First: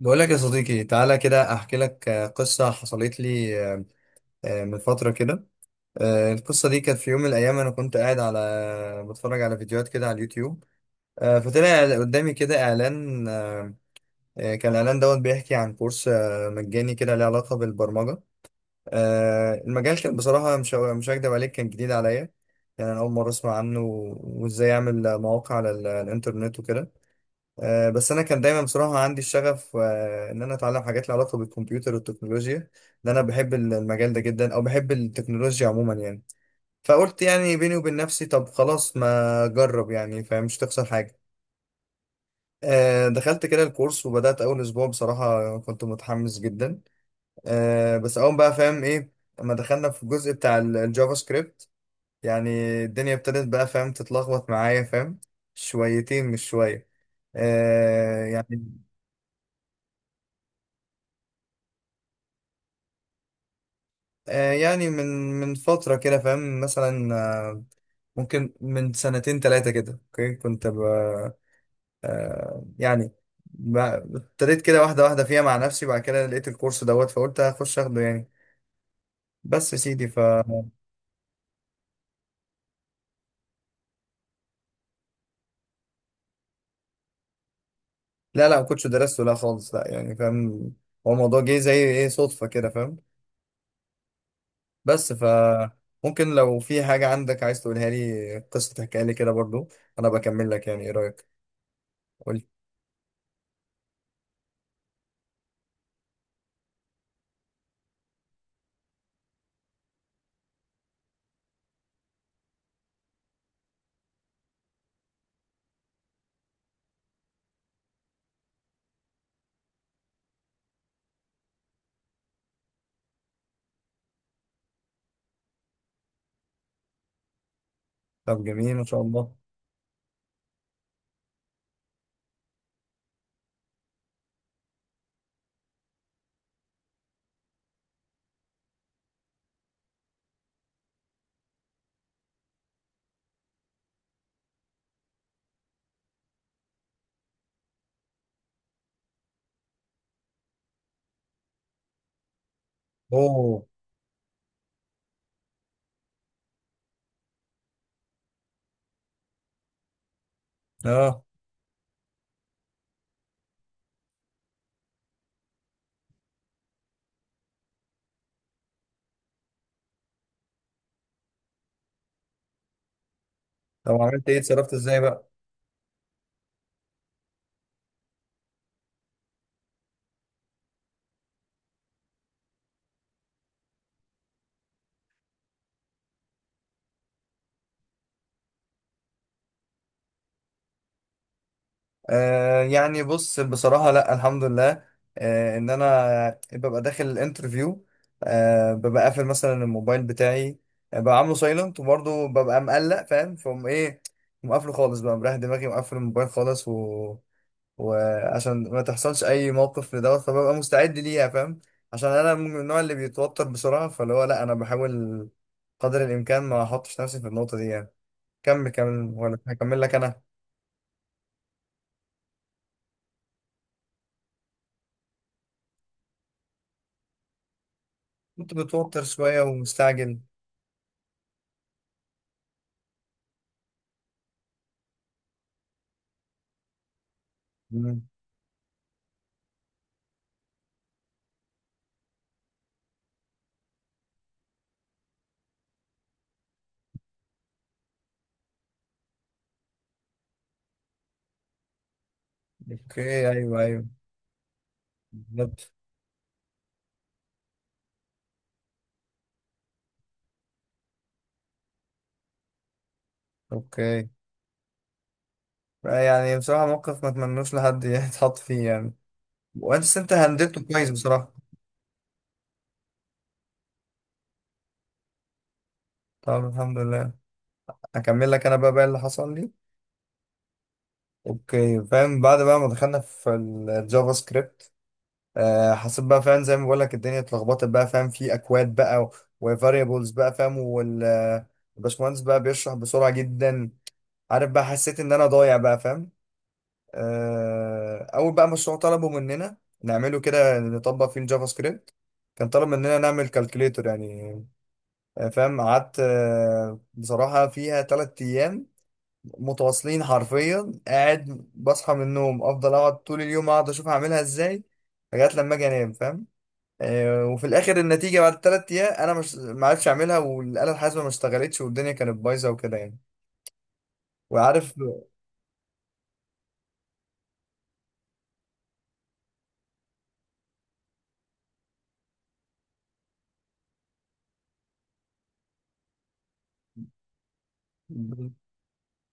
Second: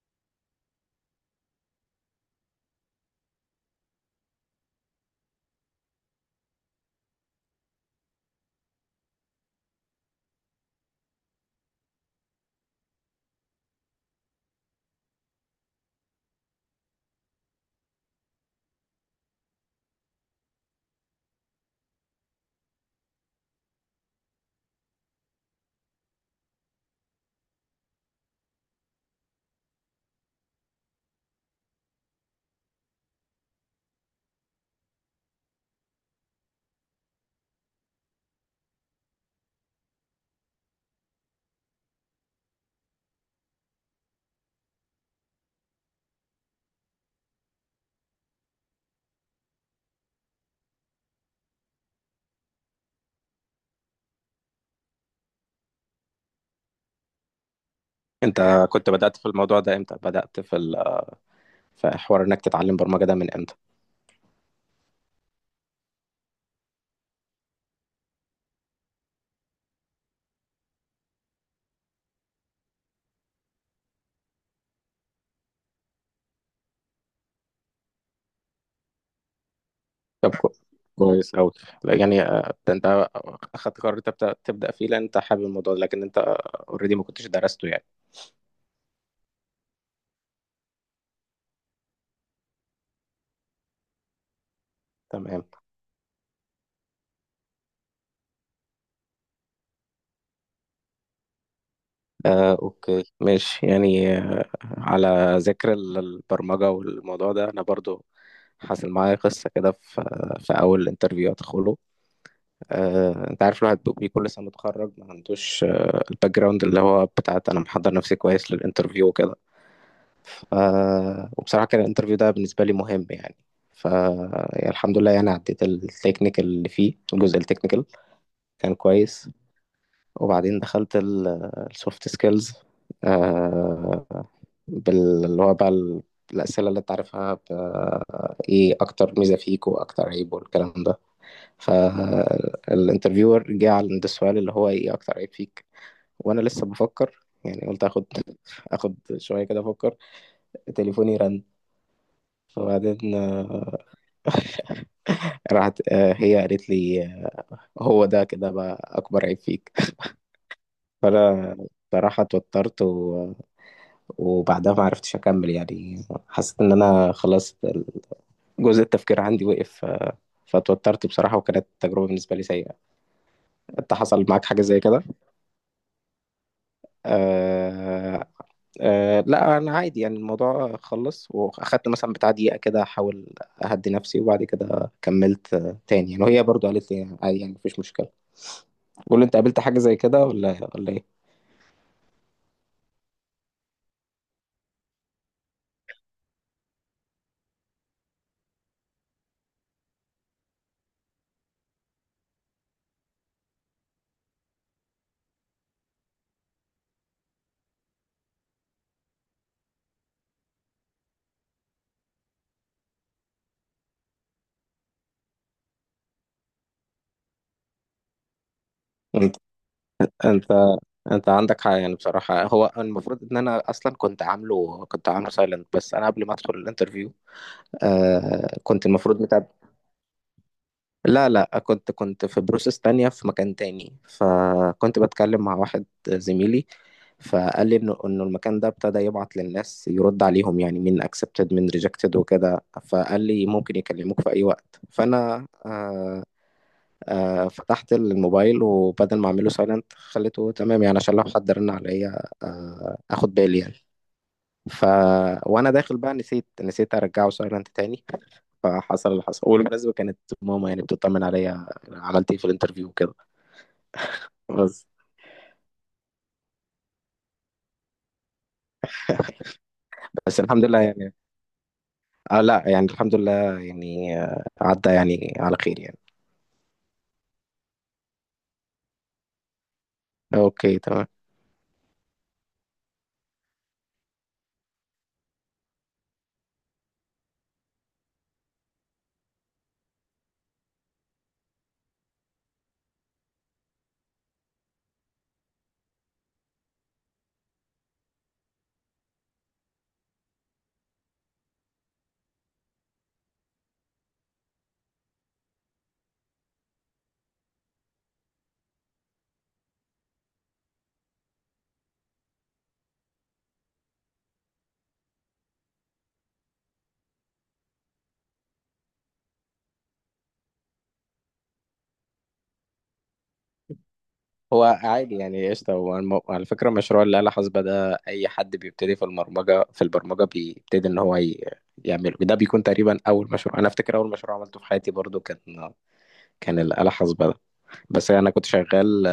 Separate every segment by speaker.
Speaker 1: بقول لك يا صديقي، تعالى كده احكي لك، قصة حصلت لي من فترة كده. القصة دي كانت في يوم من الايام، انا كنت قاعد على بتفرج على فيديوهات كده على اليوتيوب. فطلع قدامي كده اعلان. كان الاعلان دوت بيحكي عن كورس مجاني كده له علاقة بالبرمجة. المجال كان بصراحة مش هكدب عليك، كان جديد عليا، يعني انا اول مرة اسمع عنه، وازاي اعمل مواقع على الانترنت وكده. بس انا كان دايما بصراحه عندي الشغف ان انا اتعلم حاجات لها علاقه بالكمبيوتر والتكنولوجيا، لان انا بحب المجال ده جدا، او بحب التكنولوجيا عموما يعني. فقلت يعني بيني وبين نفسي، طب خلاص ما اجرب يعني، فمش تخسر حاجه. دخلت كده الكورس وبدات. اول اسبوع بصراحه كنت متحمس جدا. بس اول بقى فاهم ايه، لما دخلنا في الجزء بتاع الجافا سكريبت يعني، الدنيا ابتدت بقى فاهم تتلخبط معايا فاهم شويتين مش شويه. آه،
Speaker 2: انت
Speaker 1: يعني
Speaker 2: كنت بدأت في الموضوع ده امتى؟ بدأت في في حوار انك تتعلم برمجة ده من امتى؟
Speaker 1: يعني من فترة كده فاهم، مثلا آه، ممكن من سنتين تلاتة كده. اوكي، كنت ب... آه، يعني ب- ابتديت كده واحدة واحدة فيها مع نفسي. بعد كده لقيت الكورس دوت، فقلت هخش اخده يعني. بس يا سيدي ف...
Speaker 2: طب كويس أوي، يعني آه، ده انت اخدت قرار تبدأ فيه لان انت حابب الموضوع ده، لكن انت اوريدي ما كنتش درسته يعني.
Speaker 1: لا لا، ما كنتش درسته، لا خالص، لا يعني فاهم. هو الموضوع جه زي ايه، صدفة كده فاهم. بس ف...
Speaker 2: تمام.
Speaker 1: ممكن لو في حاجة عندك عايز تقولها لي، قصة تحكيها لي كده برضو. أنا بكمل لك، يعني إيه رأيك؟ قول.
Speaker 2: آه اوكي ماشي، يعني على ذكر البرمجة والموضوع ده، انا برضو حصل معايا قصة كده في في اول انترفيو ادخله. انت عارف الواحد بيبقى كل سنه متخرج ما عندوش الباك جراوند، اللي هو بتاعت انا محضر نفسي كويس للانترفيو وكده. ف... وبصراحة كان الانترفيو ده بالنسبة لي مهم يعني. ف يعني الحمد لله يعني عديت التكنيكال، اللي فيه الجزء التكنيكال
Speaker 1: طب
Speaker 2: كان
Speaker 1: جميل ما شاء
Speaker 2: كويس.
Speaker 1: الله.
Speaker 2: وبعدين دخلت السوفت سكيلز، آه، اللي هو بقى الأسئلة اللي أنت عارفها، إيه أكتر ميزة فيك وأكتر عيب والكلام ده. فالانترفيور جه عند السؤال اللي هو إيه أكتر عيب فيك، وأنا لسه بفكر. يعني قلت آخد شوية كده أفكر. تليفوني رن، فبعدين
Speaker 1: أوه.
Speaker 2: راحت. هي قالت لي آه، هو ده كده بقى أكبر عيب فيك.
Speaker 1: آه.
Speaker 2: فأنا صراحة اتوترت وبعدها ما عرفتش أكمل، يعني حسيت إن أنا خلاص جزء التفكير عندي وقف فاتوترت بصراحة، وكانت تجربة بالنسبة لي سيئة.
Speaker 1: طب
Speaker 2: أنت حصل
Speaker 1: عملت ايه،
Speaker 2: معاك حاجة
Speaker 1: اتصرفت
Speaker 2: زي
Speaker 1: ازاي
Speaker 2: كده؟
Speaker 1: بقى؟
Speaker 2: آه، أه لا انا عادي يعني، الموضوع خلص واخدت مثلا بتاع دقيقه كده احاول اهدي نفسي، وبعد كده كملت تاني يعني، وهي برضو قالت لي عادي يعني مفيش مشكله. قول لي انت، قابلت حاجه زي كده ولا ايه؟
Speaker 1: يعني بص، بصراحة لا الحمد لله، ان انا ببقى داخل الانترفيو، ببقى قافل مثلا الموبايل بتاعي، ببقى عامله سايلنت، وبرضه ببقى مقلق فاهم، فقوم ايه، مقفله خالص بقى، مريح دماغي، مقفل الموبايل خالص، و... وعشان ما تحصلش اي موقف لدوت، فببقى مستعد ليها فاهم. عشان انا من النوع اللي بيتوتر بسرعة، فاللي هو لا انا بحاول قدر الامكان ما احطش نفسي في النقطة دي يعني. كمل كمل،
Speaker 2: انت
Speaker 1: ولا هكمل لك انا؟
Speaker 2: انت انت عندك حق يعني، بصراحه هو المفروض ان انا اصلا كنت عامله، كنت عامله سايلنت، بس انا قبل ما ادخل الانترفيو
Speaker 1: كنت
Speaker 2: آه كنت
Speaker 1: متوتر
Speaker 2: المفروض
Speaker 1: شوية
Speaker 2: متابع.
Speaker 1: ومستعجل.
Speaker 2: لا كنت في بروسس تانية في مكان تاني، فكنت بتكلم مع واحد زميلي، فقال لي انه
Speaker 1: مم.
Speaker 2: انه المكان ده ابتدى يبعت للناس يرد عليهم، يعني مين اكسبتد مين ريجكتد وكده، فقال لي ممكن يكلموك في اي وقت، فانا آه آه فتحت الموبايل، وبدل ما اعمله سايلنت خليته تمام يعني، عشان لو حد رن عليا آه
Speaker 1: اوكي،
Speaker 2: اخد بالي
Speaker 1: ايوه
Speaker 2: يعني.
Speaker 1: ايوه،
Speaker 2: ف وانا
Speaker 1: بالظبط.
Speaker 2: داخل بقى نسيت ارجعه سايلنت تاني. فحصل اللي حصل، والمناسبة كانت ماما يعني بتطمن عليا أنا عملت ايه في الانترفيو وكده.
Speaker 1: اوكي،
Speaker 2: بس
Speaker 1: يعني بصراحة موقف ما اتمنوش لحد يتحط فيه يعني. وانت
Speaker 2: بس
Speaker 1: هندلته
Speaker 2: الحمد لله
Speaker 1: كويس
Speaker 2: يعني.
Speaker 1: بصراحة.
Speaker 2: آه لا يعني الحمد لله يعني، آه، عدى يعني على خير يعني.
Speaker 1: طب الحمد لله. هكمل لك انا بقى اللي حصل لي.
Speaker 2: اوكي تمام.
Speaker 1: اوكي فاهم. بعد بقى ما دخلنا في الجافا سكريبت، آه حسيت بقى فاهم، زي ما بقول لك الدنيا اتلخبطت بقى فاهم، في اكواد بقى، وفاريبلز بقى فاهم، الباشمهندس بقى بيشرح بسرعة جدا، عارف بقى، حسيت ان انا ضايع بقى فاهم. اول بقى مشروع طلبوا مننا نعمله كده، نطبق فيه الجافا سكريبت، كان طلب مننا نعمل كالكوليتور يعني. فاهم قعدت بصراحة فيها 3 ايام متواصلين، حرفيا قاعد بصحى من النوم افضل اقعد طول اليوم، اقعد اشوف هعملها ازاي لغاية لما اجي انام فاهم. وفي الاخر النتيجة بعد التلات ايام، انا مش ما عرفتش اعملها، والآلة الحاسبة ما اشتغلتش، والدنيا كانت بايظة وكده يعني.
Speaker 2: هو
Speaker 1: وعارف.
Speaker 2: عادي يعني، قشطة، هو على فكرة مشروع الآلة حاسبة ده أي حد بيبتدي في البرمجة بيبتدي إن هو يعمله، ده بيكون تقريبا أول مشروع. أنا أفتكر أول مشروع عملته في حياتي برضو كان الآلة حاسبة ده، بس أنا كنت شغال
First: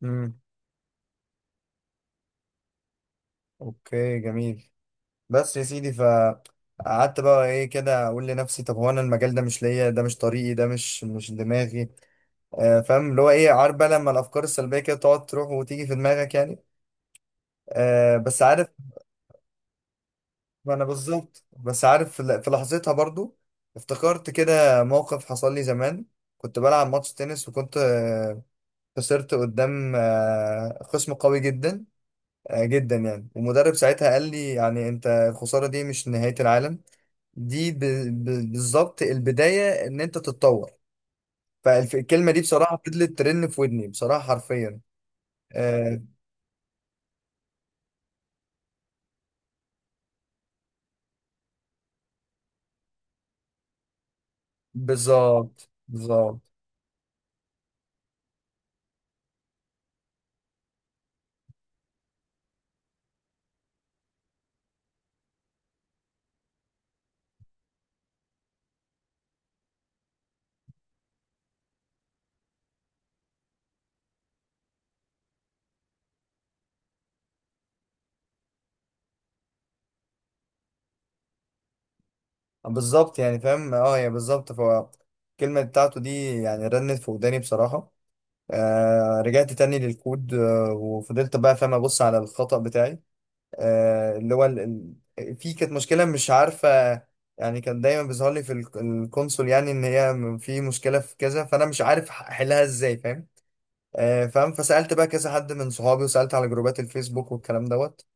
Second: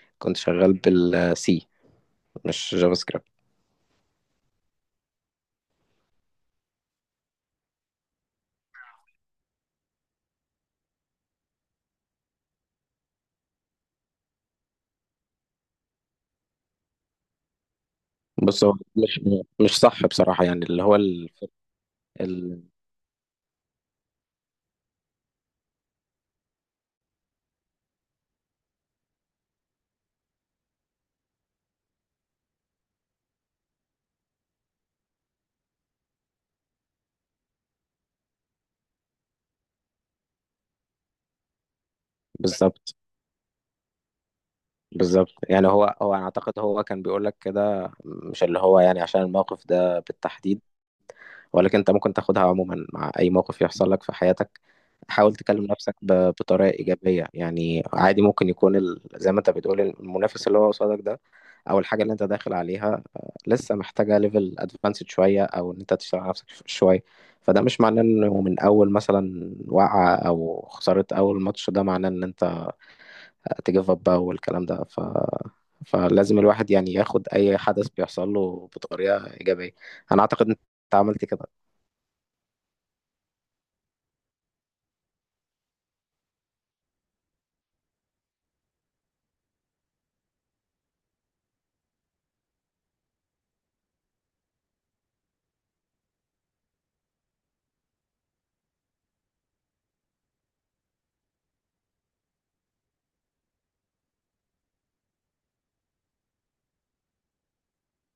Speaker 1: مم.
Speaker 2: بالسي، مش جافا سكريبت.
Speaker 1: اوكي جميل. بس يا سيدي، فقعدت بقى ايه كده اقول لنفسي، طب هو انا المجال ده مش ليا، ده مش طريقي، ده مش دماغي. آه فاهم، اللي هو ايه، عارف بقى لما الافكار السلبيه كده تقعد تروح وتيجي في دماغك يعني. آه بس
Speaker 2: بص،
Speaker 1: عارف،
Speaker 2: هو مش صح بصراحة، يعني
Speaker 1: ما انا بالظبط، بس عارف في في
Speaker 2: ال...
Speaker 1: لحظتها برضو افتكرت كده موقف حصل لي زمان. كنت بلعب ماتش تنس، وكنت آه خسرت قدام آه خصم قوي جدا، جدا يعني. ومدرب ساعتها قال لي يعني، انت الخسارة دي مش نهاية العالم، دي بالظبط البداية ان انت تتطور. فالكلمة دي بصراحة
Speaker 2: بالظبط.
Speaker 1: فضلت ترن في ودني بصراحة حرفيا.
Speaker 2: بالظبط يعني، هو
Speaker 1: آه
Speaker 2: هو أنا أعتقد هو كان بيقول لك كده، مش اللي هو يعني عشان الموقف ده بالتحديد، ولكن انت ممكن تاخدها عموما مع اي موقف يحصل لك في حياتك. حاول تكلم
Speaker 1: بالظبط
Speaker 2: نفسك
Speaker 1: بالظبط.
Speaker 2: بطريقه ايجابيه يعني، عادي ممكن يكون زي ما انت بتقول، المنافس اللي هو قصادك ده، او الحاجه اللي انت داخل عليها آه، لسه محتاجه ليفل ادفانسد شويه، او ان انت تشتغل على نفسك شويه. فده مش معناه انه من اول مثلا وقعه او خساره اول ماتش، ده معناه ان انت تجيف اب بقى والكلام ده. ف فلازم الواحد يعني ياخد اي حدث بيحصل له بطريقه ايجابيه. انا اعتقد انت عملت كده.
Speaker 1: بالظبط يعني فاهم، اه هي بالظبط، فالكلمة بتاعته دي يعني رنت في وداني بصراحة. آه رجعت تاني للكود، آه وفضلت بقى فاهم ابص على الخطأ بتاعي، اللي هو في كانت مشكلة مش عارفة يعني، كان دايما بيظهر لي في الكونسول يعني ان هي في مشكلة في كذا، فانا مش عارف احلها ازاي فاهم. فاهم، فسألت بقى كذا حد من صحابي، وسألت على جروبات الفيسبوك والكلام دوت،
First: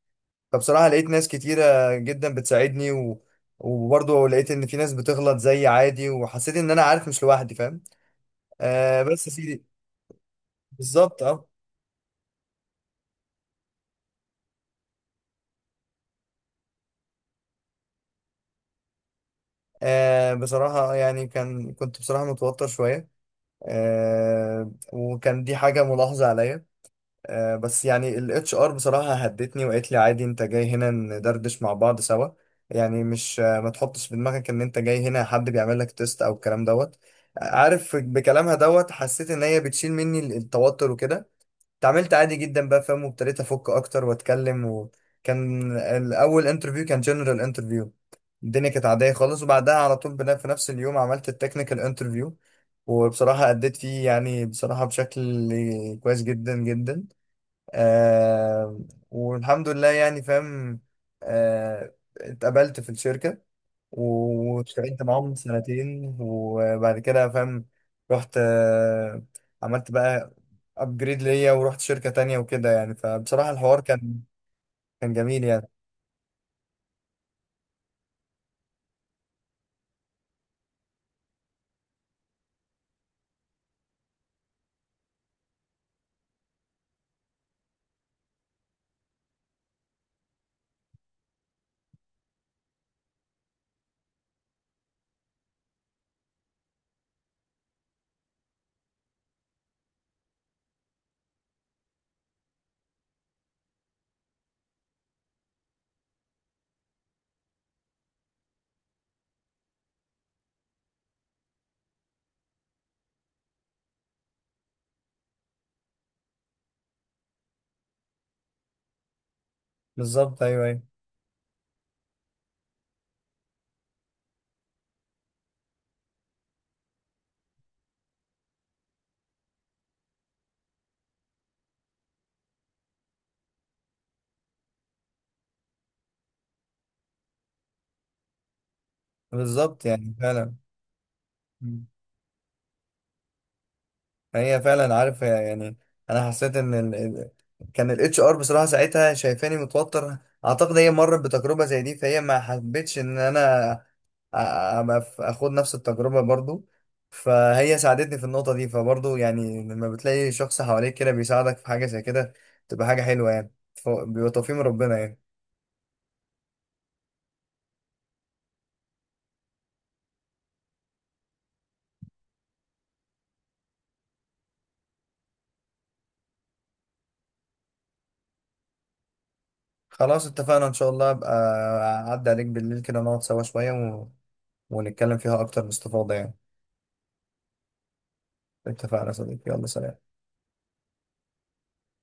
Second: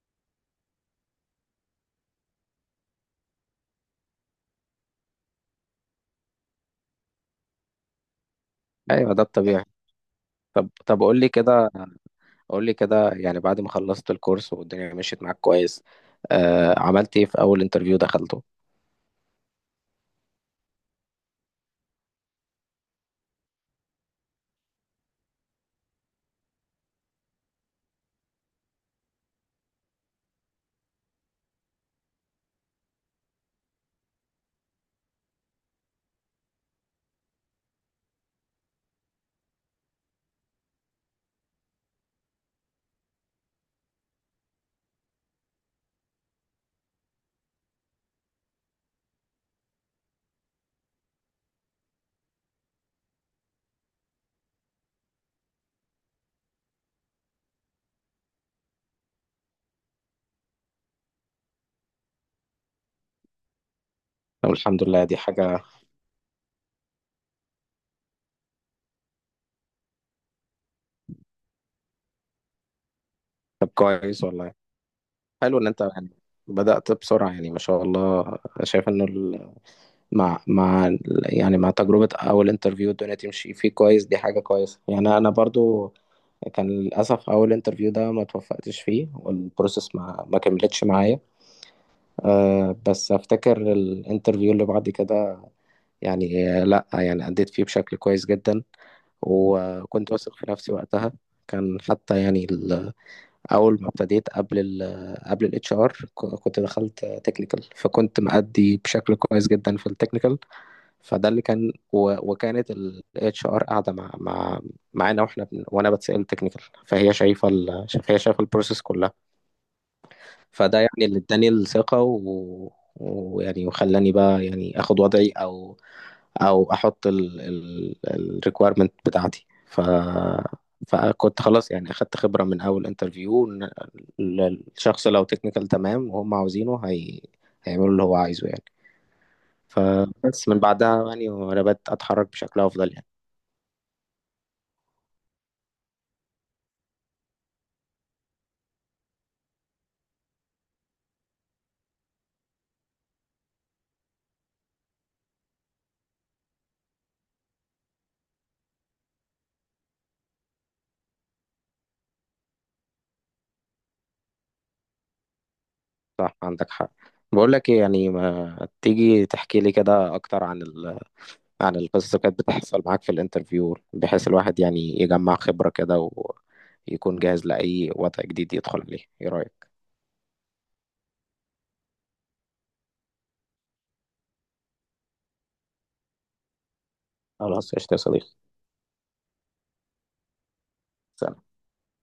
Speaker 1: فبصراحة لقيت ناس كتيرة جدا بتساعدني و... وبرضه لقيت ان في ناس بتغلط زي عادي، وحسيت ان انا عارف مش لوحدي فاهم. آه
Speaker 2: ايوه، ده
Speaker 1: بس يا سيدي.
Speaker 2: الطبيعي. طب قول
Speaker 1: بالظبط
Speaker 2: لي
Speaker 1: اه.
Speaker 2: كده، يعني بعد ما خلصت الكورس والدنيا مشيت معاك كويس آه، عملت ايه في اول انترفيو دخلته؟
Speaker 1: بصراحة يعني كنت بصراحة متوتر شوية، آه وكان دي حاجة ملاحظة عليا. آه بس يعني ال HR بصراحة هدتني وقالت لي عادي، انت جاي هنا ندردش مع بعض سوا، يعني مش آه ما تحطش في دماغك ان انت جاي هنا حد بيعمل لك تيست او الكلام دوت. عارف بكلامها دوت حسيت ان هي بتشيل مني التوتر وكده. اتعاملت عادي جدا بقى فاهم، وابتديت افك اكتر واتكلم. وكان الاول انترفيو كان جنرال انترفيو، الدنيا كانت عاديه خالص. وبعدها على طول في نفس اليوم عملت التكنيكال انترفيو، وبصراحه اديت فيه يعني بصراحه بشكل كويس جدا جدا. آه والحمد لله يعني فاهم. آه اتقبلت في الشركه،
Speaker 2: طب الحمد
Speaker 1: واشتغلت
Speaker 2: لله، دي
Speaker 1: معاهم
Speaker 2: حاجة.
Speaker 1: سنتين، وبعد كده فاهم رحت، عملت بقى ابجريد ليا، ورحت شركة تانية وكده يعني. فبصراحة
Speaker 2: طب
Speaker 1: الحوار كان
Speaker 2: كويس والله.
Speaker 1: جميل
Speaker 2: حلو ان
Speaker 1: يعني.
Speaker 2: انت يعني بدأت بسرعة يعني ما شاء الله. شايف انه مع يعني مع تجربة اول انترفيو الدنيا تمشي فيه كويس، دي حاجة كويسة. يعني انا برضو كان للأسف أول انترفيو ده ما توفقتش فيه، والبروسيس ما كملتش معايا. أه بس أفتكر الانترفيو اللي بعد كده، يعني لا يعني أديت فيه بشكل كويس جدا، وكنت واثق في نفسي وقتها. كان حتى يعني أول ما ابتديت قبل قبل الاتش ار كنت دخلت تكنيكال، فكنت مأدي بشكل كويس جدا في التكنيكال. فده اللي كان، وكانت الاتش ار قاعدة مع معانا، واحنا وانا بتسأل تكنيكال، فهي شايفة هي شايفة البروسيس كلها.
Speaker 1: بالظبط ايوه
Speaker 2: فده
Speaker 1: ايوه.
Speaker 2: يعني اللي اداني الثقة ويعني وخلاني بقى يعني اخد وضعي او او احط ال ال الريكويرمنت بتاعتي. ف فكنت خلاص يعني اخدت خبرة من اول انترفيو ان الشخص لو تكنيكال تمام وهم عاوزينه هيعملوا اللي هو عايزه يعني.
Speaker 1: بالظبط يعني
Speaker 2: فبس
Speaker 1: فعلا.
Speaker 2: من بعدها يعني وانا بدأت اتحرك بشكل افضل يعني.
Speaker 1: هي فعلا عارف يعني، انا حسيت ان كان الاتش ار بصراحه ساعتها شايفاني متوتر، اعتقد هي مرت بتجربه زي دي، فهي ما حبتش ان انا اخد نفس التجربه برضو. فهي ساعدتني في النقطه دي، فبرضو يعني لما بتلاقي شخص حواليك كده بيساعدك في حاجه زي كده، تبقى حاجه حلوه يعني. بيبقى توفيق من ربنا يعني.
Speaker 2: صح، عندك حق. بقول لك ايه، يعني ما تيجي تحكي لي كده اكتر عن عن القصص اللي كانت بتحصل معاك في الانترفيو، بحيث الواحد يعني يجمع خبرة كده، ويكون جاهز لأي وضع جديد يدخل عليه، ايه رأيك؟
Speaker 1: خلاص اتفقنا ان شاء الله، ابقى اعدي عليك بالليل كده، نقعد سوا شويه و... ونتكلم فيها اكتر باستفاضه يعني.
Speaker 2: خلاص قشطة يا صديقي.
Speaker 1: اتفقنا يا صديقي، يلا سلام.
Speaker 2: سلام.